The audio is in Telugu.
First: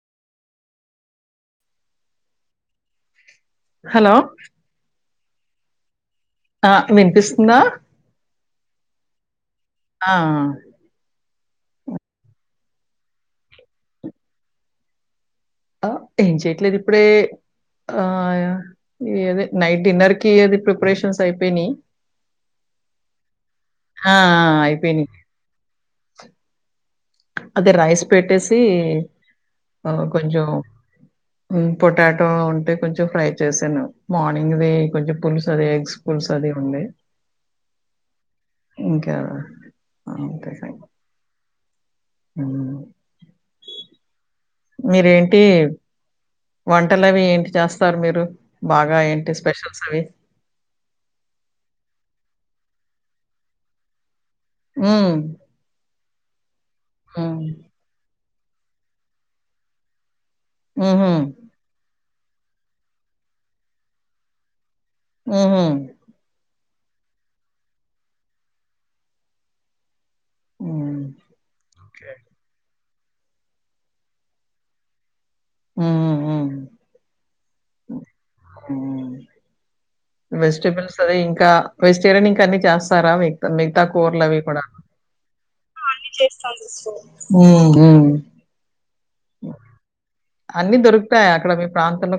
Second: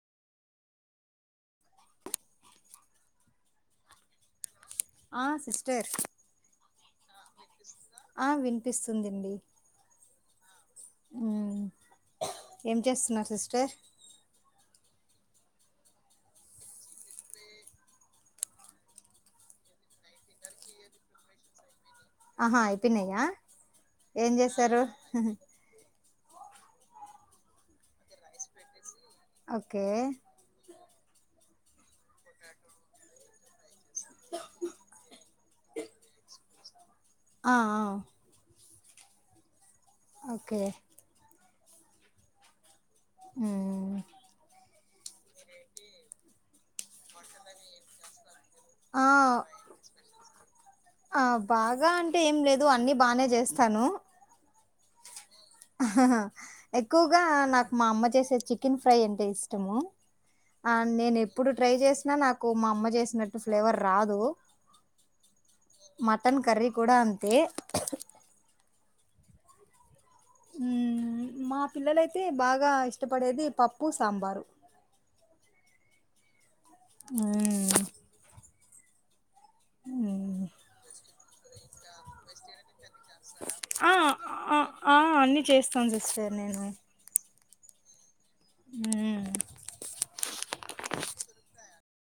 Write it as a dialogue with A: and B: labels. A: హలో
B: ఆ సిస్టర్
A: ఆ వి
B: ఆ వినిపిస్తుంది
A: ఆ
B: ఏం చేస్తున్నారు సిస్టర్
A: ఆ ఏం చేయట్లేదు ఇప్పుడే ఆ అద నైట్ డిన్నర్ కి అది ప్రిపరేషన్స్ అయిపోయినాయి
B: ఆహా అయిపోయినాయా
A: ఆ,
B: ఏం చేసారు
A: అయిపోయినాయి అదే రైస్ పెట్టేసి
B: ఓకే
A: అ కొంచం హు పొటాటో ఉంటే కొంచెం ఫ్రై చేశాను మార్నింగ్ది కొంచెం పుల్స్ అది ఎగ్స్ పుల్స్ అది ఉంది
B: ఆ
A: ఇంకా అంతె
B: ఓకే
A: హు
B: హు
A: మీరేంటి వంటలవి ఏంటి చేస్తారు మీరు బాగా
B: ఆ
A: ఏంటి స్పెషల్స్ అవి
B: ఆ బాగా అంటే ఏం లేదు అన్ని బానే చేస్తాను
A: ఊ
B: అహహహ ఎక్కువగా నాకు మా అమ్మ చేసే చికెన్ ఫ్రై ఎంత ఇష్టమో ఆ నేను
A: ఉహుం,
B: ఎప్పుడు ట్రై చేసి నాకు మా అమ్మ చేసినట్టు ఫ్లేవర్ రాదు
A: ఉహుం.
B: మటన్ కర్రీ కూడా అంతే
A: హ్మ్.
B: ఊమ్ మా
A: ఓకే.
B: పిల్లలైతే బాగా ఇష్ట ఇష్టపడేది పప్పు సాంబారు
A: ఊహు
B: ఊమ్
A: హు వెజిటెబల్స్ అవి ఇ ఇంకా వెజిటేరియన్ ఇంకా అన్ని చేస్తా రా మి మిగతా
B: ఆ
A: కూర్లు అవి
B: ఆ
A: కూడా
B: ఆ అన్ని చేస్తాను సిస్టర్ నేను
A: ఊ ఊ
B: ఉమ్
A: అన్ని దొరుకుతాయ అక్కడ మీకు ప్రాంతంలో